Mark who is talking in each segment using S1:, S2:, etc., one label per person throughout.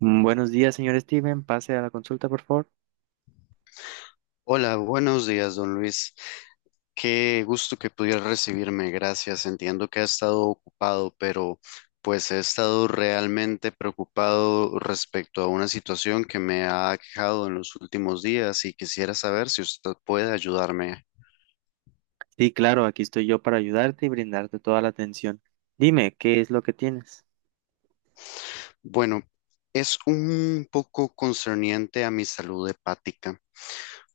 S1: Buenos días, señor Steven. Pase a la consulta, por favor.
S2: Hola, buenos días, don Luis. Qué gusto que pudieras recibirme, gracias. Entiendo que ha estado ocupado, pero pues he estado realmente preocupado respecto a una situación que me ha aquejado en los últimos días y quisiera saber si usted puede ayudarme.
S1: Sí, claro, aquí estoy yo para ayudarte y brindarte toda la atención. Dime, ¿qué es lo que tienes?
S2: Bueno, es un poco concerniente a mi salud hepática.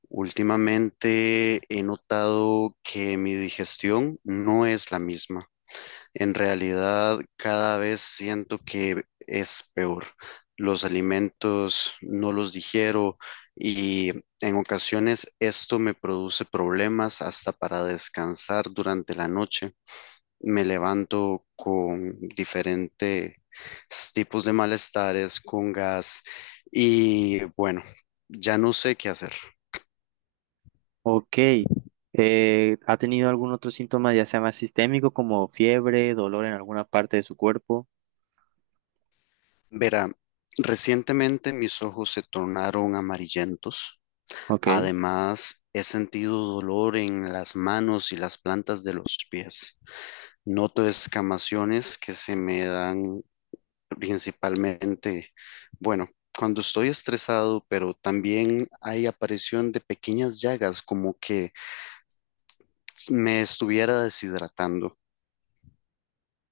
S2: Últimamente he notado que mi digestión no es la misma. En realidad, cada vez siento que es peor. Los alimentos no los digiero y en ocasiones esto me produce problemas hasta para descansar durante la noche. Me levanto con diferentes tipos de malestares, con gas y bueno, ya no sé qué hacer.
S1: Ok. ¿Ha tenido algún otro síntoma, ya sea más sistémico, como fiebre, dolor en alguna parte de su cuerpo?
S2: Verá, recientemente mis ojos se tornaron amarillentos.
S1: Ok.
S2: Además, he sentido dolor en las manos y las plantas de los pies. Noto escamaciones que se me dan principalmente, bueno, cuando estoy estresado, pero también hay aparición de pequeñas llagas como que me estuviera deshidratando.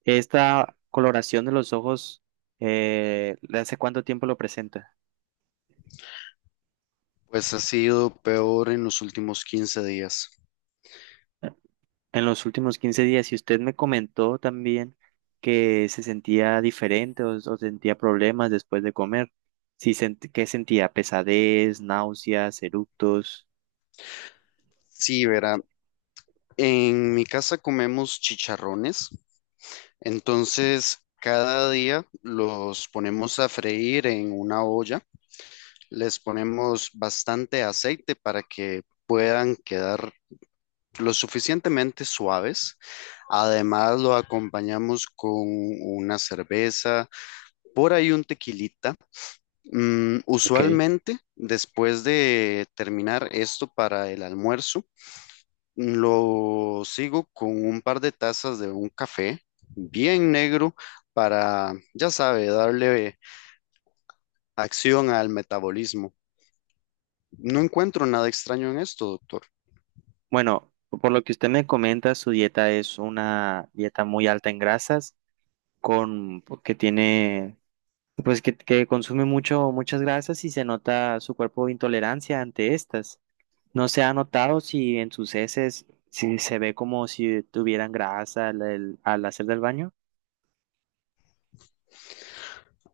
S1: ¿Esta coloración de los ojos, hace cuánto tiempo lo presenta?
S2: Pues ha sido peor en los últimos 15 días.
S1: En los últimos 15 días. Y usted me comentó también que se sentía diferente o sentía problemas después de comer. Sí, ¿qué sentía? Pesadez, náuseas, eructos.
S2: Sí, verá, en mi casa comemos chicharrones. Entonces, cada día los ponemos a freír en una olla, les ponemos bastante aceite para que puedan quedar lo suficientemente suaves. Además, lo acompañamos con una cerveza, por ahí un tequilita.
S1: Ok.
S2: Usualmente, después de terminar esto para el almuerzo, lo sigo con un par de tazas de un café bien negro para, ya sabe, darle acción al metabolismo. No encuentro nada extraño en esto, doctor.
S1: Bueno, por lo que usted me comenta, su dieta es una dieta muy alta en grasas, con pues, que tiene, pues que consume muchas grasas y se nota su cuerpo intolerancia ante estas. No se ha notado si en sus heces si se ve como si tuvieran grasa al hacer del baño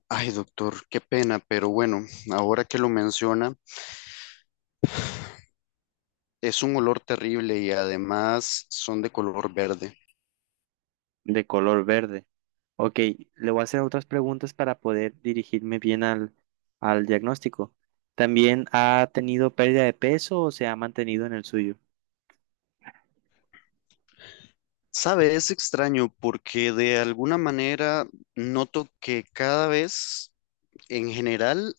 S2: Ay, doctor, qué pena, pero bueno, ahora que lo menciona, es un olor terrible y además son de color verde.
S1: de color verde. Ok, le voy a hacer otras preguntas para poder dirigirme bien al diagnóstico. ¿También ha tenido pérdida de peso o se ha mantenido en el suyo?
S2: Sabe, es extraño porque de alguna manera noto que cada vez, en general,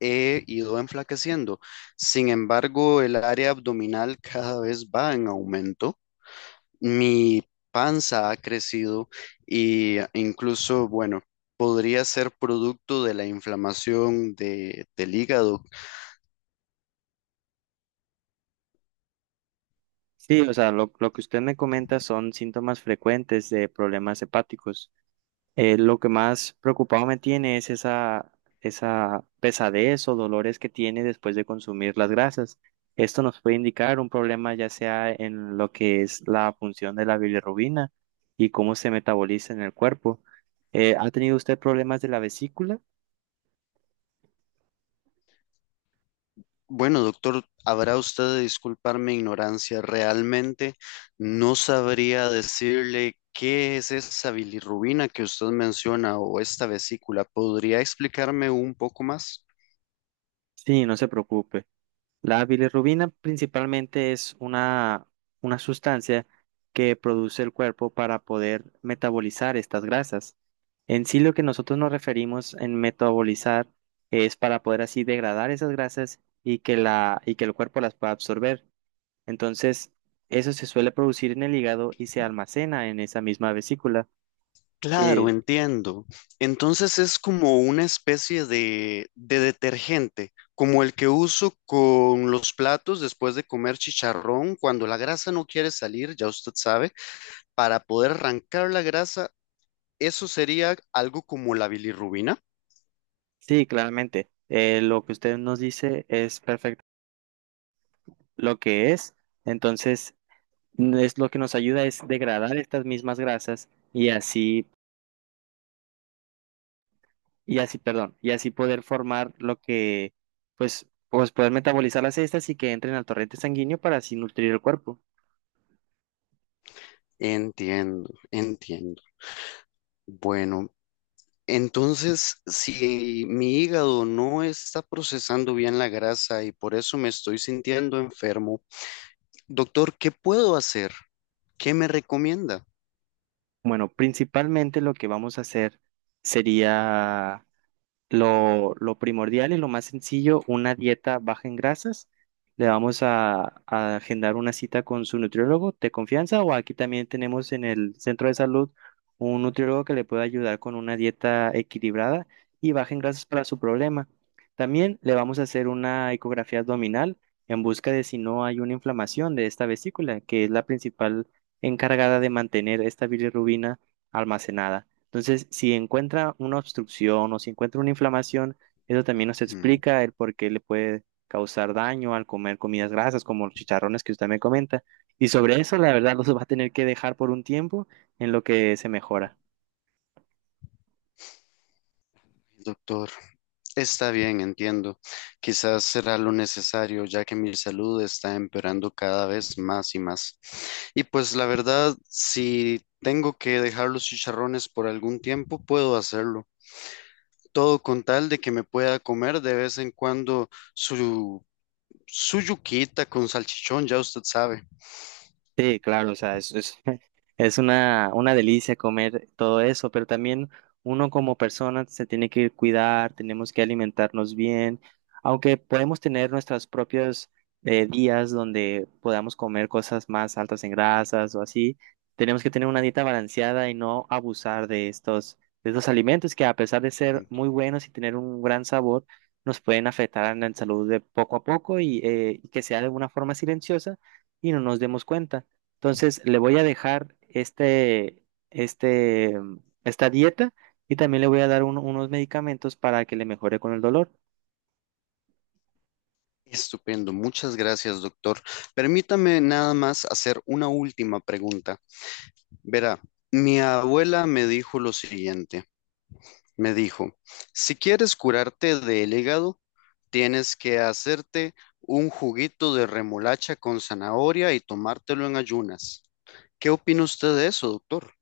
S2: he ido enflaqueciendo. Sin embargo, el área abdominal cada vez va en aumento. Mi panza ha crecido y incluso, bueno, podría ser producto de la inflamación del hígado.
S1: Sí, o sea, lo que usted me comenta son síntomas frecuentes de problemas hepáticos. Lo que más preocupado me tiene es esa pesadez o dolores que tiene después de consumir las grasas. Esto nos puede indicar un problema ya sea en lo que es la función de la bilirrubina y cómo se metaboliza en el cuerpo. ¿Ha tenido usted problemas de la vesícula?
S2: Bueno, doctor, habrá usted de disculpar mi ignorancia. Realmente no sabría decirle qué es esa bilirrubina que usted menciona o esta vesícula. ¿Podría explicarme un poco más?
S1: Sí, no se preocupe. La bilirrubina principalmente es una sustancia que produce el cuerpo para poder metabolizar estas grasas. En sí, lo que nosotros nos referimos en metabolizar es para poder así degradar esas grasas y y que el cuerpo las pueda absorber. Entonces, eso se suele producir en el hígado y se almacena en esa misma vesícula.
S2: Claro,
S1: Eh,
S2: entiendo. Entonces es como una especie de detergente, como el que uso con los platos después de comer chicharrón, cuando la grasa no quiere salir, ya usted sabe, para poder arrancar la grasa, eso sería algo como la bilirrubina.
S1: sí, claramente. Lo que usted nos dice es perfecto lo que es. Entonces, es lo que nos ayuda es degradar estas mismas grasas y así poder formar lo que, pues poder metabolizar las estas y que entren al torrente sanguíneo para así nutrir el cuerpo.
S2: Entiendo, entiendo. Bueno, entonces si mi hígado no está procesando bien la grasa y por eso me estoy sintiendo enfermo, doctor, ¿qué puedo hacer? ¿Qué me recomienda?
S1: Bueno, principalmente lo que vamos a hacer sería lo primordial y lo más sencillo, una dieta baja en grasas. Le vamos a agendar una cita con su nutriólogo de confianza o aquí también tenemos en el centro de salud un nutriólogo que le puede ayudar con una dieta equilibrada y baja en grasas para su problema. También le vamos a hacer una ecografía abdominal en busca de si no hay una inflamación de esta vesícula, que es la principal encargada de mantener esta bilirrubina almacenada. Entonces, si encuentra una obstrucción o si encuentra una inflamación, eso también nos
S2: Mm.
S1: explica el por qué le puede causar daño al comer comidas grasas, como los chicharrones que usted me comenta. Y sobre eso, la verdad, los va a tener que dejar por un tiempo en lo que se mejora.
S2: Doctor, está bien, entiendo. Quizás será lo necesario, ya que mi salud está empeorando cada vez más y más. Y pues la verdad, si tengo que dejar los chicharrones por algún tiempo, puedo hacerlo. Todo con tal de que me pueda comer de vez en cuando su, su yuquita con salchichón, ya usted sabe.
S1: Sí, claro, o sea, es Es una delicia comer todo eso, pero también uno como persona se tiene que cuidar, tenemos que alimentarnos bien, aunque podemos tener nuestros propios días donde podamos comer cosas más altas en grasas o así, tenemos que tener una dieta balanceada y no abusar de de estos alimentos que a pesar de ser muy buenos y tener un gran sabor, nos pueden afectar en la salud de poco a poco y que sea de una forma silenciosa y no nos demos cuenta. Entonces, le voy a dejar esta dieta y también le voy a dar unos medicamentos para que le mejore con el dolor.
S2: Estupendo, muchas gracias, doctor. Permítame nada más hacer una última pregunta. Verá, mi abuela me dijo lo siguiente, me dijo, si quieres curarte del hígado, tienes que hacerte un juguito de remolacha con zanahoria y tomártelo en ayunas. ¿Qué opina usted de eso, doctor?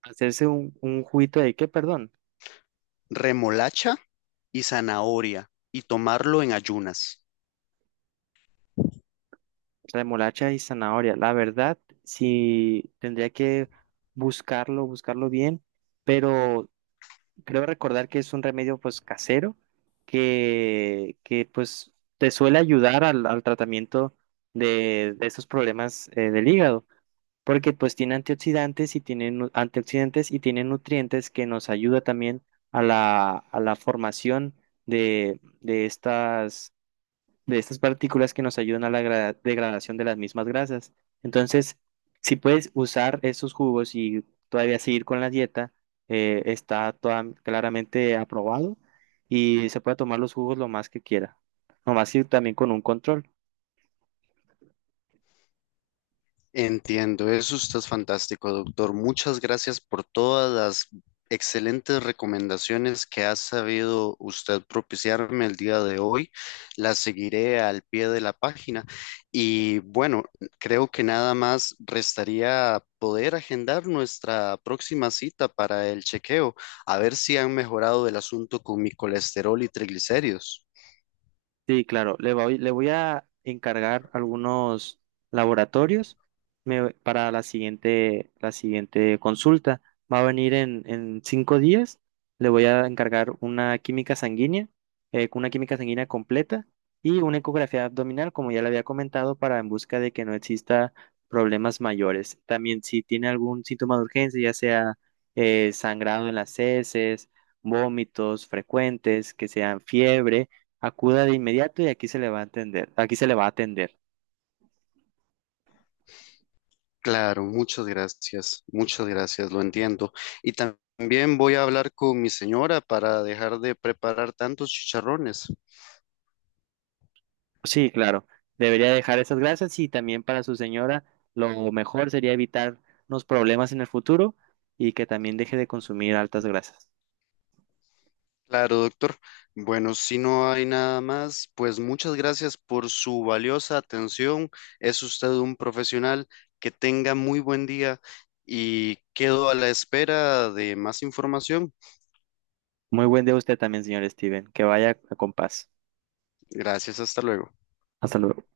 S1: Hacerse un juguito de qué, perdón,
S2: Remolacha y zanahoria y tomarlo en ayunas.
S1: remolacha y zanahoria. La verdad, sí tendría que buscarlo bien, pero creo recordar que es un remedio pues casero que pues te suele ayudar al tratamiento de estos problemas del hígado. Porque pues tiene antioxidantes y tiene nutrientes que nos ayuda también a a la formación de, de estas, de estas partículas que nos ayudan a la degradación de las mismas grasas. Entonces, si puedes usar esos jugos y todavía seguir con la dieta, está claramente aprobado y se puede tomar los jugos lo más que quiera, lo más que también con un control.
S2: Entiendo, eso usted es fantástico, doctor. Muchas gracias por todas las excelentes recomendaciones que ha sabido usted propiciarme el día de hoy. Las seguiré al pie de la página. Y bueno, creo que nada más restaría poder agendar nuestra próxima cita para el chequeo, a ver si han mejorado el asunto con mi colesterol y triglicéridos.
S1: Sí, claro, le voy a encargar algunos laboratorios para la la siguiente consulta. Va a venir en 5 días. Le voy a encargar una química sanguínea, una química sanguínea completa y una ecografía abdominal, como ya le había comentado, para en busca de que no exista problemas mayores. También si tiene algún síntoma de urgencia, ya sea sangrado en las heces, vómitos frecuentes, que sean fiebre. Acuda de inmediato y aquí se le va a atender. Aquí se le va a atender.
S2: Claro, muchas gracias, lo entiendo. Y tam- también voy a hablar con mi señora para dejar de preparar tantos chicharrones.
S1: Sí, claro. Debería dejar esas gracias y también para su señora lo mejor sería evitar unos problemas en el futuro y que también deje de consumir altas grasas.
S2: Claro, doctor. Bueno, si no hay nada más, pues muchas gracias por su valiosa atención. Es usted un profesional. Que tenga muy buen día y quedo a la espera de más información.
S1: Muy buen día a usted también, señor Steven. Que vaya con paz.
S2: Gracias, hasta luego.
S1: Hasta luego.